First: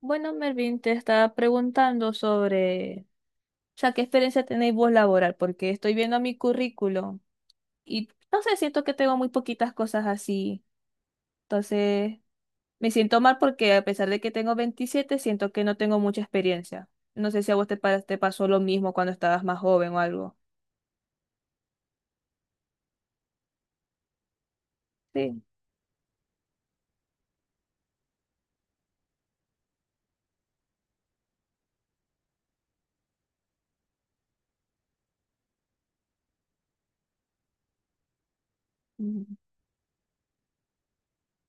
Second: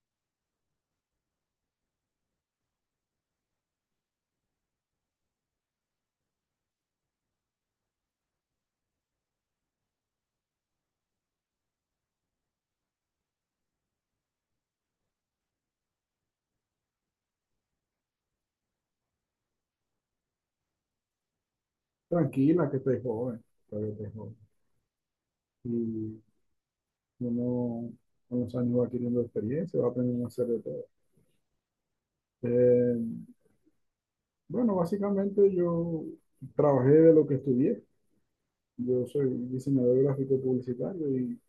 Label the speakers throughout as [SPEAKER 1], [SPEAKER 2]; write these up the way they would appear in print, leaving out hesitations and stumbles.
[SPEAKER 1] Bueno, Mervin, te estaba preguntando sobre, o sea, ¿qué experiencia tenéis vos laboral? Porque estoy viendo mi currículum y no sé, siento que tengo muy poquitas cosas así. Entonces, me siento mal porque a pesar de que tengo 27 siento que no tengo mucha experiencia. No sé si a vos te pasó lo mismo cuando estabas más joven o algo.
[SPEAKER 2] Tranquila, que te joven, todavía te joven.
[SPEAKER 1] Sí.
[SPEAKER 2] Y uno con los años va adquiriendo experiencia, va aprendiendo a hacer de todo. Eh, bueno, básicamente yo trabajé de lo que estudié. Yo soy
[SPEAKER 1] Mm.
[SPEAKER 2] diseñador gráfico publicitario y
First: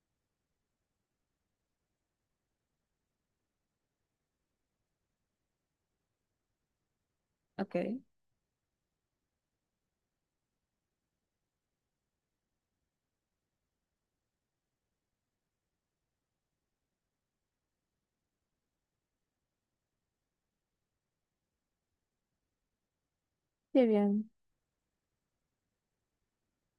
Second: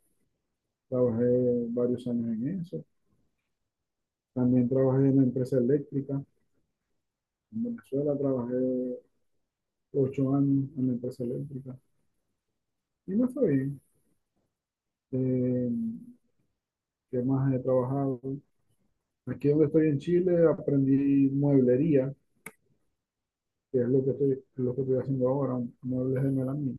[SPEAKER 2] trabajé varios años en eso. También trabajé en la empresa eléctrica. En
[SPEAKER 1] Ok.
[SPEAKER 2] Venezuela trabajé 8 años en la empresa eléctrica y me fue bien. Eh, ¿Qué más he trabajado? Aquí donde estoy en Chile aprendí mueblería que
[SPEAKER 1] Sí,
[SPEAKER 2] es
[SPEAKER 1] bien.
[SPEAKER 2] lo que estoy haciendo ahora, muebles de melamina.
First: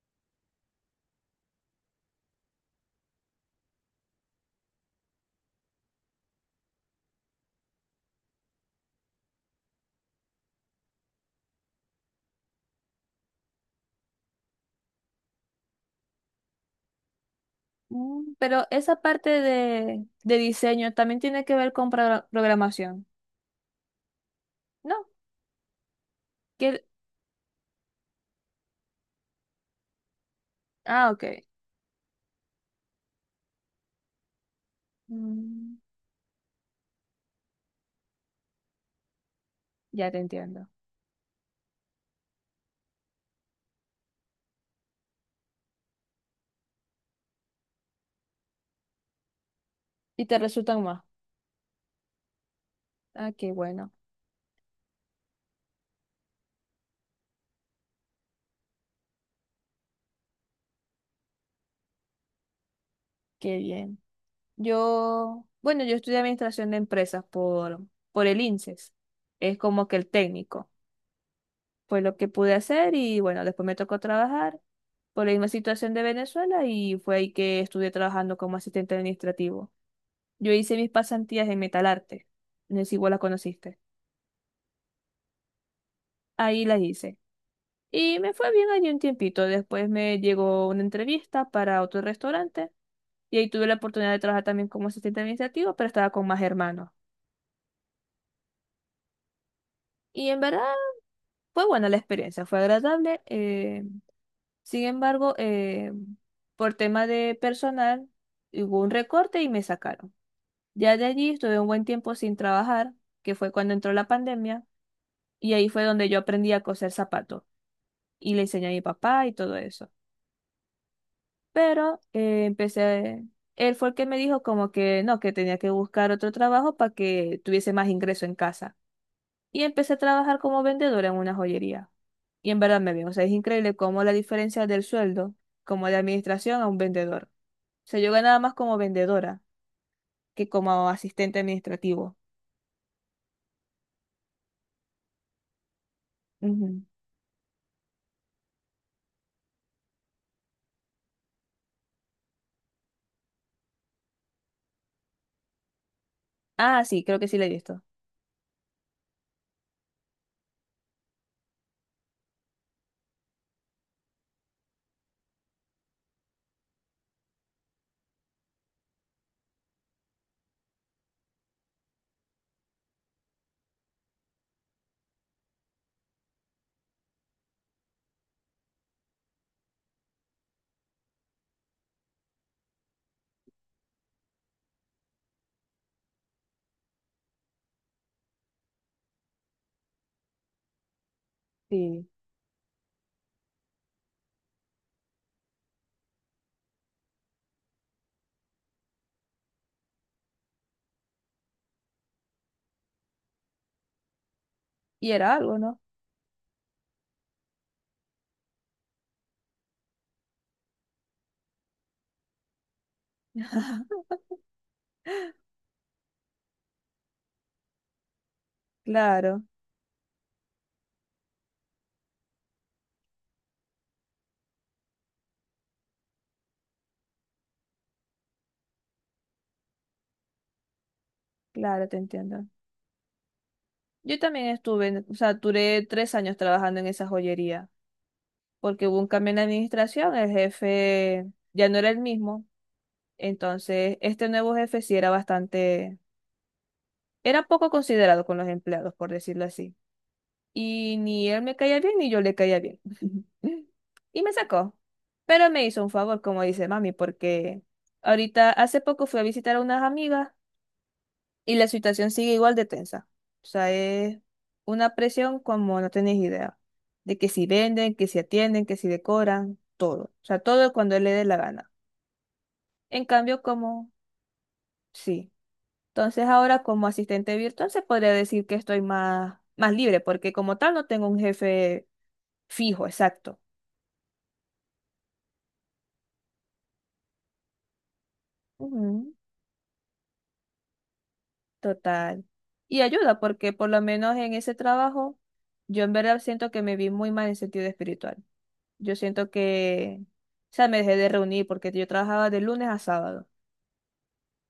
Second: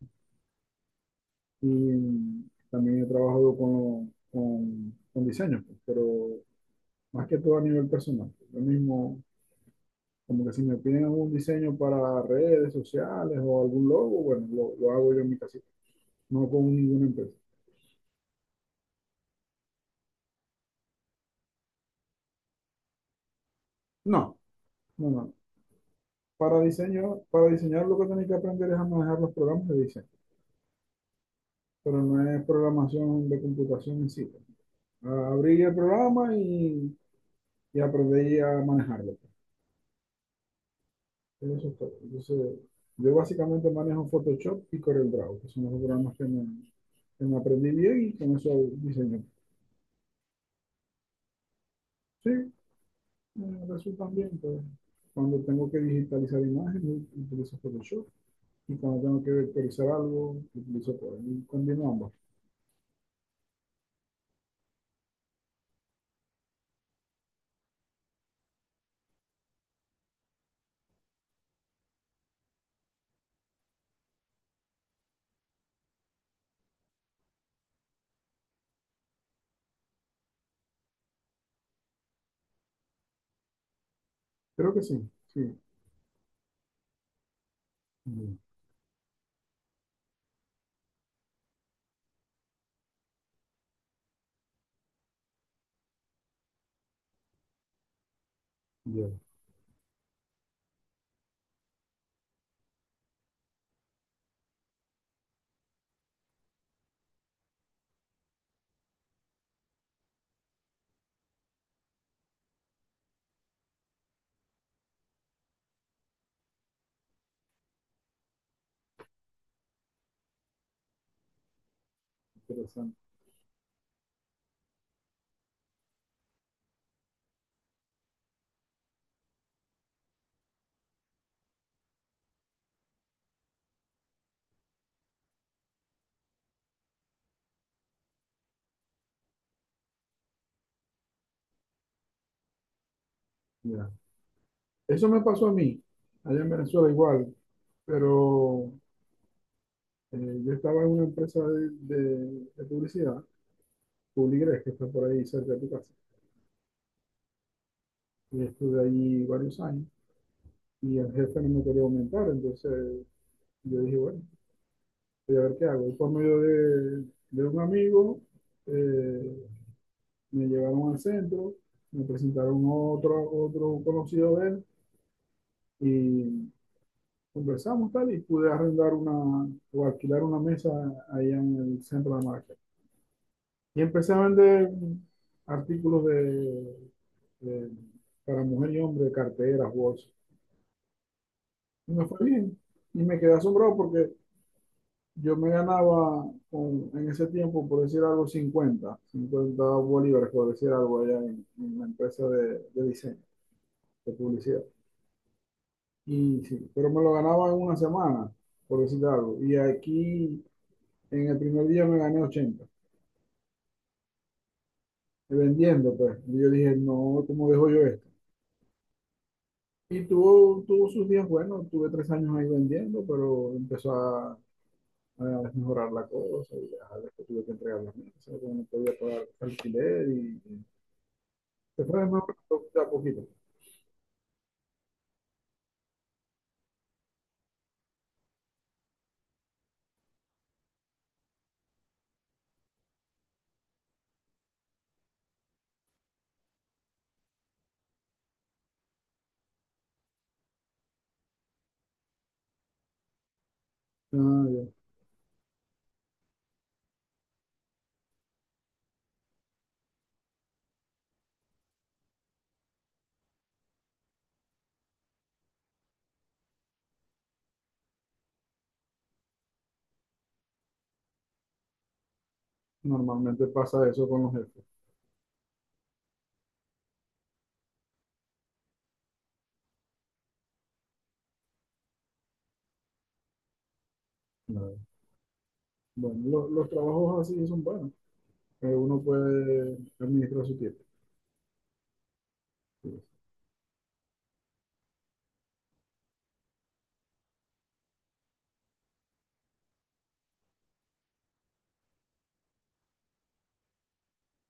[SPEAKER 2] Y también he trabajado con diseños, pues, pero más que todo a nivel personal. Lo mismo, como que si me piden algún diseño para redes sociales o algún logo, bueno, lo hago yo en mi casita, no con ninguna empresa.
[SPEAKER 1] Mm. Pero esa parte de diseño también tiene que ver con programación,
[SPEAKER 2] No,
[SPEAKER 1] ¿no?
[SPEAKER 2] no, no. Para
[SPEAKER 1] Que-
[SPEAKER 2] diseño, para diseñar lo que tenéis que aprender es a manejar los programas de diseño,
[SPEAKER 1] Ah, ok.
[SPEAKER 2] pero no es programación de computación en sí. Abrir el
[SPEAKER 1] Mm.
[SPEAKER 2] programa y aprender a manejarlo.
[SPEAKER 1] Ya te entiendo.
[SPEAKER 2] En eso estoy. Entonces, yo básicamente manejo Photoshop y CorelDRAW, que son los programas que me aprendí bien y con eso diseño.
[SPEAKER 1] Y te resultan más.
[SPEAKER 2] Sí,
[SPEAKER 1] Ah, qué
[SPEAKER 2] me
[SPEAKER 1] bueno,
[SPEAKER 2] resultan bien, pues. Cuando tengo que digitalizar imágenes, utilizo Photoshop. Y cuando tengo que vectorizar algo, utilizo Corel. Y combino ambos.
[SPEAKER 1] qué bien. Yo, bueno, yo estudié administración de empresas por el INSES. Es como que el técnico. Fue lo que pude hacer y bueno, después me tocó trabajar por la misma situación de Venezuela y fue ahí que estuve trabajando como asistente administrativo. Yo hice mis pasantías en Metalarte. No sé si vos las conociste.
[SPEAKER 2] Creo que sí, sí.
[SPEAKER 1] Ahí las hice. Y me
[SPEAKER 2] Bien,
[SPEAKER 1] fue bien allí un tiempito. Después me llegó una entrevista para otro restaurante. Y ahí tuve la oportunidad de trabajar también como asistente administrativo, pero estaba con más hermanos.
[SPEAKER 2] bien,
[SPEAKER 1] Y en verdad fue buena la experiencia, fue agradable. Sin embargo, por tema de personal, hubo un recorte y me sacaron. Ya de allí estuve un buen tiempo sin trabajar, que fue cuando entró la pandemia, y ahí fue donde yo aprendí a coser zapatos y le enseñé a mi papá y todo eso. Pero
[SPEAKER 2] interesante.
[SPEAKER 1] él fue el que me dijo como que no, que tenía que buscar otro trabajo para que tuviese más ingreso en casa. Y empecé a trabajar como vendedora en una joyería. Y en verdad me vino, o sea, es increíble cómo la diferencia del sueldo, como de administración a un vendedor. O sea, yo ganaba más como vendedora que como asistente administrativo.
[SPEAKER 2] Ya. Eso me pasó a mí, allá en
[SPEAKER 1] Ujú.
[SPEAKER 2] Venezuela igual, pero yo estaba en una empresa de publicidad, Publigres, que está por ahí cerca de tu casa.
[SPEAKER 1] Ah, sí, creo que sí le he visto.
[SPEAKER 2] Y estuve allí varios años y el jefe no me quería aumentar, entonces yo dije, bueno, voy a ver qué hago. Y por medio de un amigo eh, me llevaron al centro, me presentaron otro, otro conocido de él y conversamos tal y pude arrendar una o alquilar una mesa allá en el centro de market. Y empecé a vender artículos de- para mujer y hombre, carteras, bolsas. Y me
[SPEAKER 1] Sí.
[SPEAKER 2] fue bien. Y me quedé asombrado porque yo me ganaba en ese tiempo, por decir algo, cincuenta bolívares, por decir algo, allá en la empresa de diseño, de publicidad.
[SPEAKER 1] Y era algo, ¿no?
[SPEAKER 2] Y sí, pero me lo ganaba en una semana, por decir algo. Y aquí, en el primer día, me gané 80 vendiendo, pues. Y yo dije, no, ¿cómo dejo yo esto?
[SPEAKER 1] Claro,
[SPEAKER 2] Y tuvo sus días buenos, tuve 3 años ahí vendiendo, pero empezó a mejorar la cosa. Y ya, después tuve que entregar las mesas, porque no podía pagar alquiler. Y se
[SPEAKER 1] claro, te
[SPEAKER 2] fue de nuevo,
[SPEAKER 1] entiendo.
[SPEAKER 2] pero de a poquito.
[SPEAKER 1] Yo también estuve, o sea, duré 3 años trabajando en esa joyería, porque hubo un cambio en la administración, el jefe ya no era el mismo, entonces este nuevo jefe sí era bastante. Era poco considerado con los empleados, por decirlo así. Y ni él me caía bien, ni yo le caía bien. Y me
[SPEAKER 2] Ah, ya.
[SPEAKER 1] sacó. Pero me hizo un favor, como dice mami, porque ahorita hace poco fui a visitar a unas amigas y la situación sigue igual de tensa. O sea, es una presión como no tenés idea. De que si venden, que si atienden, que si decoran, todo. O sea, todo cuando él le dé la gana. En cambio,
[SPEAKER 2] Normalmente pasa
[SPEAKER 1] como,
[SPEAKER 2] eso con los jefes.
[SPEAKER 1] sí. Entonces ahora como asistente virtual se podría decir que estoy más, más libre, porque como tal no tengo un jefe fijo, exacto.
[SPEAKER 2] No. Bueno, los trabajos así son buenos. Que uno
[SPEAKER 1] Ujú.
[SPEAKER 2] puede administrar su tiempo.
[SPEAKER 1] Total. Y
[SPEAKER 2] Sí.
[SPEAKER 1] ayuda, porque por lo menos en ese trabajo yo en verdad siento que me vi muy mal en sentido espiritual. Yo siento que, o sea, me dejé de reunir porque yo trabajaba de lunes a sábado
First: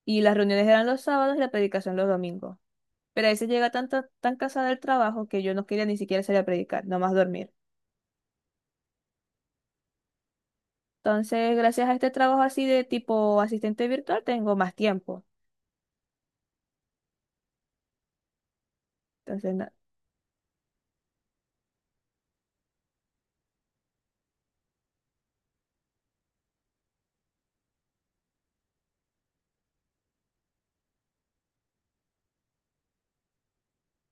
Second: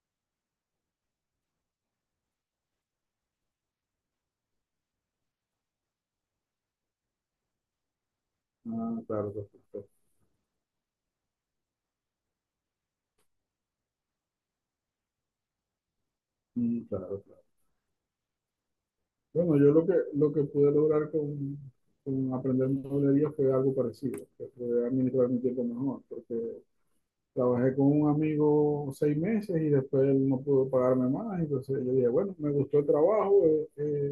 [SPEAKER 1] y las reuniones eran los sábados y la predicación los domingos. Pero a veces llega tanto, tan cansada del trabajo que yo no quería ni siquiera salir a predicar, nomás dormir.
[SPEAKER 2] Ah, claro, perfecto.
[SPEAKER 1] Entonces, gracias a este trabajo así de tipo asistente virtual, tengo más tiempo.
[SPEAKER 2] Mm, claro.
[SPEAKER 1] Entonces,
[SPEAKER 2] Bueno, yo lo que pude lograr con aprender mueblería fue algo parecido, que fue administrar mi tiempo mejor, porque trabajé con un amigo 6 meses y después él no pudo pagarme más, entonces yo dije, bueno, me gustó el trabajo,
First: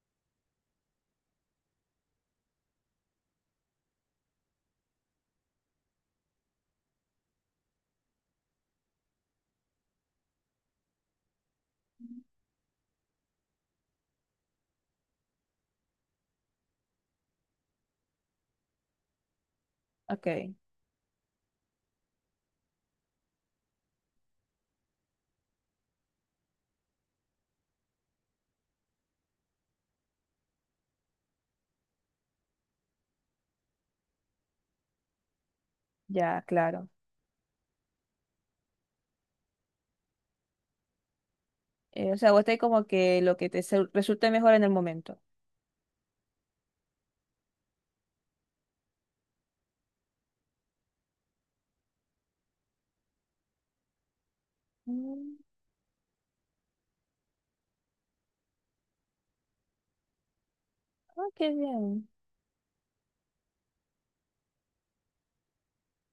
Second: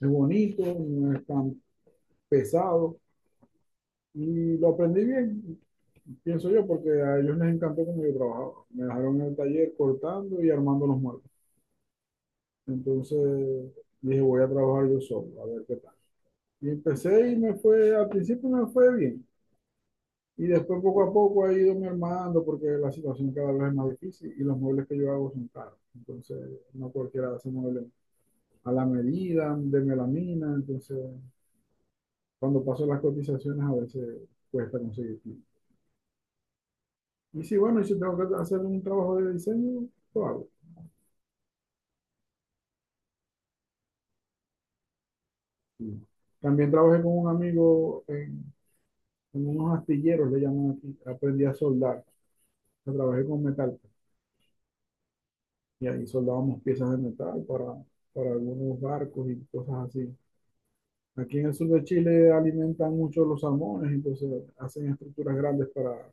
[SPEAKER 2] es bonito, no es tan pesado. Y lo aprendí bien, pienso yo, porque a ellos les encantó cómo yo trabajaba. Me dejaron en el taller cortando y armando los muebles. Entonces dije, voy a trabajar yo solo, a ver qué tal. Y empecé y me fue, al principio me fue bien. Y
[SPEAKER 1] ok,
[SPEAKER 2] después poco a poco ha ido me armando porque la situación cada vez es más difícil y los muebles que yo hago son caros. Entonces, no cualquiera hace muebles a la medida, de melamina. Entonces, cuando paso las cotizaciones a veces cuesta conseguir.
[SPEAKER 1] ya, claro.
[SPEAKER 2] Y sí, bueno, y si tengo que hacer un trabajo de diseño, lo hago.
[SPEAKER 1] O sea, vos tenés como que lo que te resulte mejor en el momento.
[SPEAKER 2] Sí. También trabajé con un amigo en unos astilleros, le llaman aquí. Aprendí a soldar. O sea, trabajé con metal.
[SPEAKER 1] Mm,
[SPEAKER 2] Y ahí soldábamos piezas de metal para algunos barcos y cosas así.
[SPEAKER 1] ah,
[SPEAKER 2] Aquí en
[SPEAKER 1] qué
[SPEAKER 2] el sur de
[SPEAKER 1] bien.
[SPEAKER 2] Chile alimentan mucho los salmones, entonces hacen estructuras grandes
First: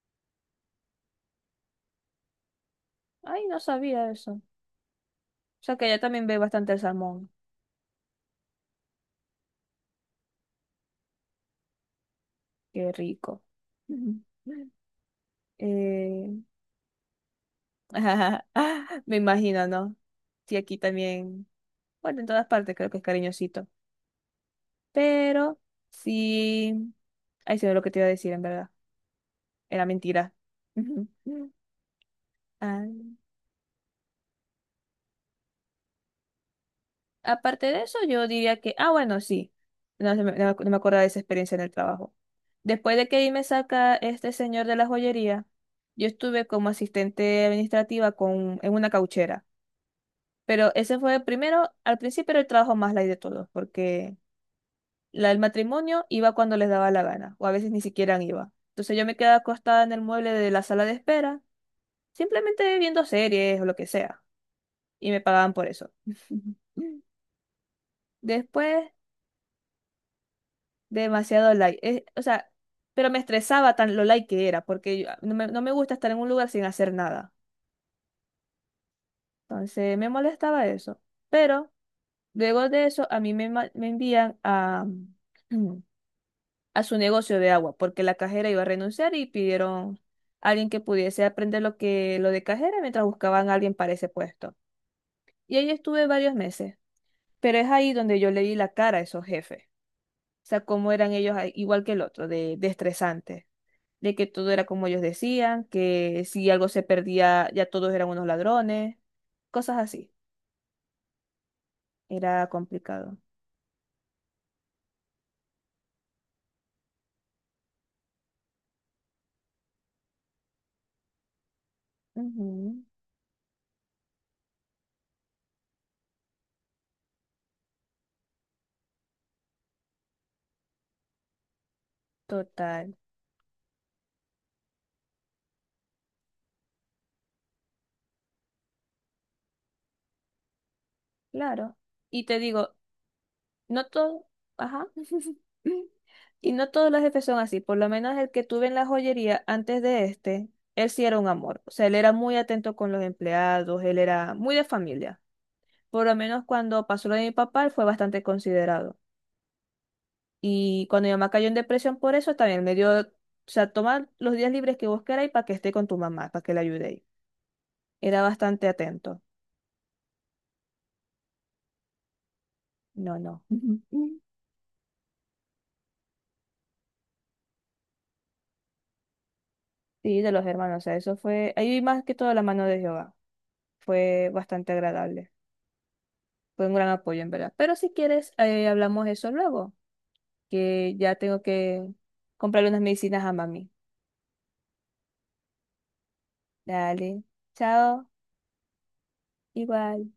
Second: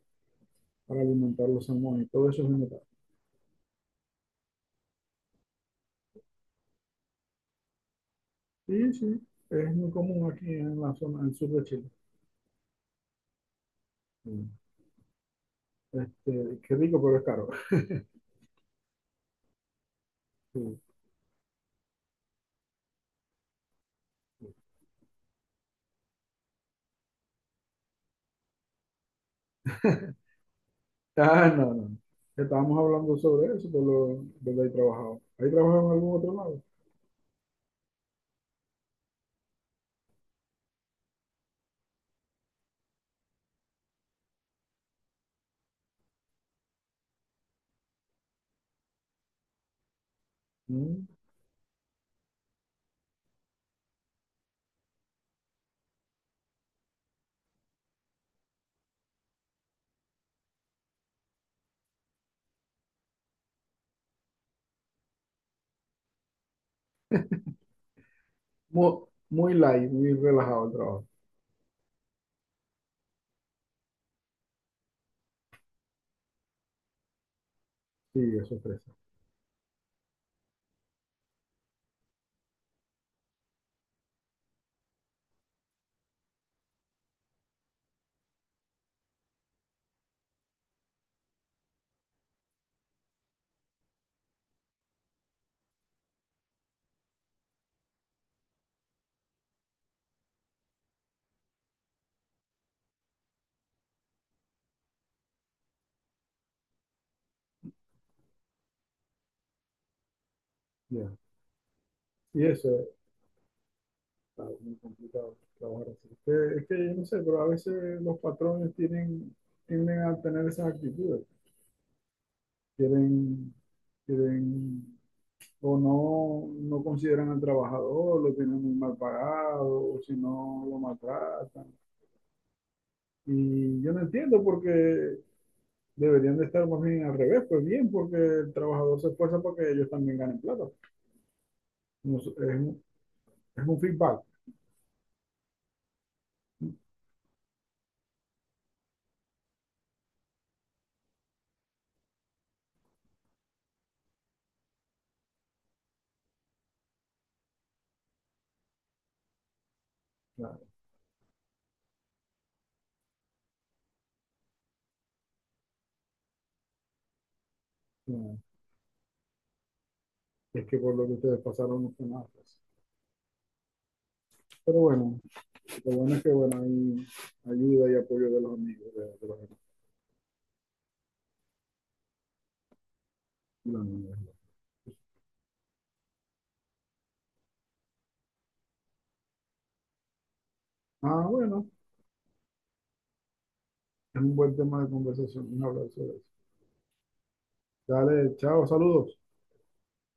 [SPEAKER 2] para alimentar los salmones. Y todo eso es de metal.
[SPEAKER 1] Ay, no sabía eso. O sea, que allá también ve bastante el salmón.
[SPEAKER 2] Sí, sí. Es muy común aquí en la zona del sur de Chile.
[SPEAKER 1] Qué rico. Ujú.
[SPEAKER 2] Sí.
[SPEAKER 1] Eh,
[SPEAKER 2] Este, qué rico, pero es caro.
[SPEAKER 1] me imagino, ¿no? Sí, aquí
[SPEAKER 2] Sí.
[SPEAKER 1] también. Bueno, en todas partes creo que es cariñosito. Pero sí. Ay, se ve lo que te iba a decir, en verdad. Era mentira.
[SPEAKER 2] Ah, no, no. Estábamos
[SPEAKER 1] Ah,
[SPEAKER 2] hablando sobre eso, de lo que he trabajado. ¿Hay trabajado en algún otro lado?
[SPEAKER 1] aparte de eso, yo diría que, ah, bueno, sí, no, no me acuerdo de esa experiencia en el trabajo. Después de que ahí me saca este señor de la joyería, yo estuve como asistente administrativa con, en una cauchera. Pero ese
[SPEAKER 2] Mm.
[SPEAKER 1] fue el primero, al principio era el trabajo más light de todos, porque la del matrimonio iba cuando les daba la gana, o a veces ni siquiera iba. Entonces yo me quedaba acostada en el mueble de la sala de espera, simplemente viendo series o lo que sea, y me pagaban por eso. Después
[SPEAKER 2] Muy, muy light, muy relajado el trabajo.
[SPEAKER 1] demasiado like. O sea, pero me estresaba tan lo like que era, porque ah, no me gusta estar en un lugar sin hacer nada.
[SPEAKER 2] Sí, eso es fresa.
[SPEAKER 1] Entonces me molestaba eso. Pero luego de eso, a mí me envían a, a su negocio de agua, porque la cajera iba a renunciar y pidieron a alguien que pudiese aprender lo que lo de cajera mientras buscaban a alguien para ese puesto. Y ahí estuve varios meses, pero es ahí donde yo le di la cara a esos jefes. O sea, cómo eran ellos, ahí, igual que el otro, de estresante, de que todo era como ellos decían, que si algo se perdía ya todos eran unos ladrones, cosas así.
[SPEAKER 2] Ya. Y
[SPEAKER 1] Era
[SPEAKER 2] eso es
[SPEAKER 1] complicado.
[SPEAKER 2] claro, muy complicado, trabajar así. Es que yo no sé, pero a veces los patrones tienen, tienden a tener esas actitudes.
[SPEAKER 1] Ujú.
[SPEAKER 2] Quieren, quieren, o no consideran al trabajador, lo tienen muy mal pagado, o si no, lo maltratan.
[SPEAKER 1] Total.
[SPEAKER 2] Y yo no entiendo porque deberían de estar más bien al revés, pues bien, porque el trabajador se esfuerza porque ellos también ganen plata.
[SPEAKER 1] Claro.
[SPEAKER 2] No
[SPEAKER 1] Y
[SPEAKER 2] sé,
[SPEAKER 1] te digo,
[SPEAKER 2] es un
[SPEAKER 1] no
[SPEAKER 2] feedback.
[SPEAKER 1] todo, ajá. Y no todos los jefes son así, por lo menos el que tuve en la joyería antes de este, él sí era un amor, o sea, él era muy atento con los empleados, él era muy de familia. Por lo menos cuando pasó lo de mi papá, él fue bastante considerado.
[SPEAKER 2] Claro.
[SPEAKER 1] Y cuando mi mamá cayó en depresión por eso, también me dio, o sea, toma los días libres que vos queráis para que esté con tu mamá, para que la ayudéis. Era
[SPEAKER 2] No,
[SPEAKER 1] bastante atento.
[SPEAKER 2] es que por lo que ustedes pasaron no fue nada, pues.
[SPEAKER 1] No, no.
[SPEAKER 2] Pero bueno, lo bueno es que bueno, hay ayuda y apoyo de los amigos.
[SPEAKER 1] Sí, de los hermanos, o sea, eso fue, ahí más que todo la mano de Jehová.
[SPEAKER 2] De los amigos.
[SPEAKER 1] Fue bastante agradable. Fue un gran apoyo, en verdad. Pero si quieres, hablamos eso luego, que ya
[SPEAKER 2] Ah,
[SPEAKER 1] tengo
[SPEAKER 2] bueno,
[SPEAKER 1] que comprarle unas medicinas a mami.
[SPEAKER 2] es un buen tema de conversación. Un abrazo.
[SPEAKER 1] Dale. Chao.
[SPEAKER 2] Dale, chao, saludos.
[SPEAKER 1] Igual.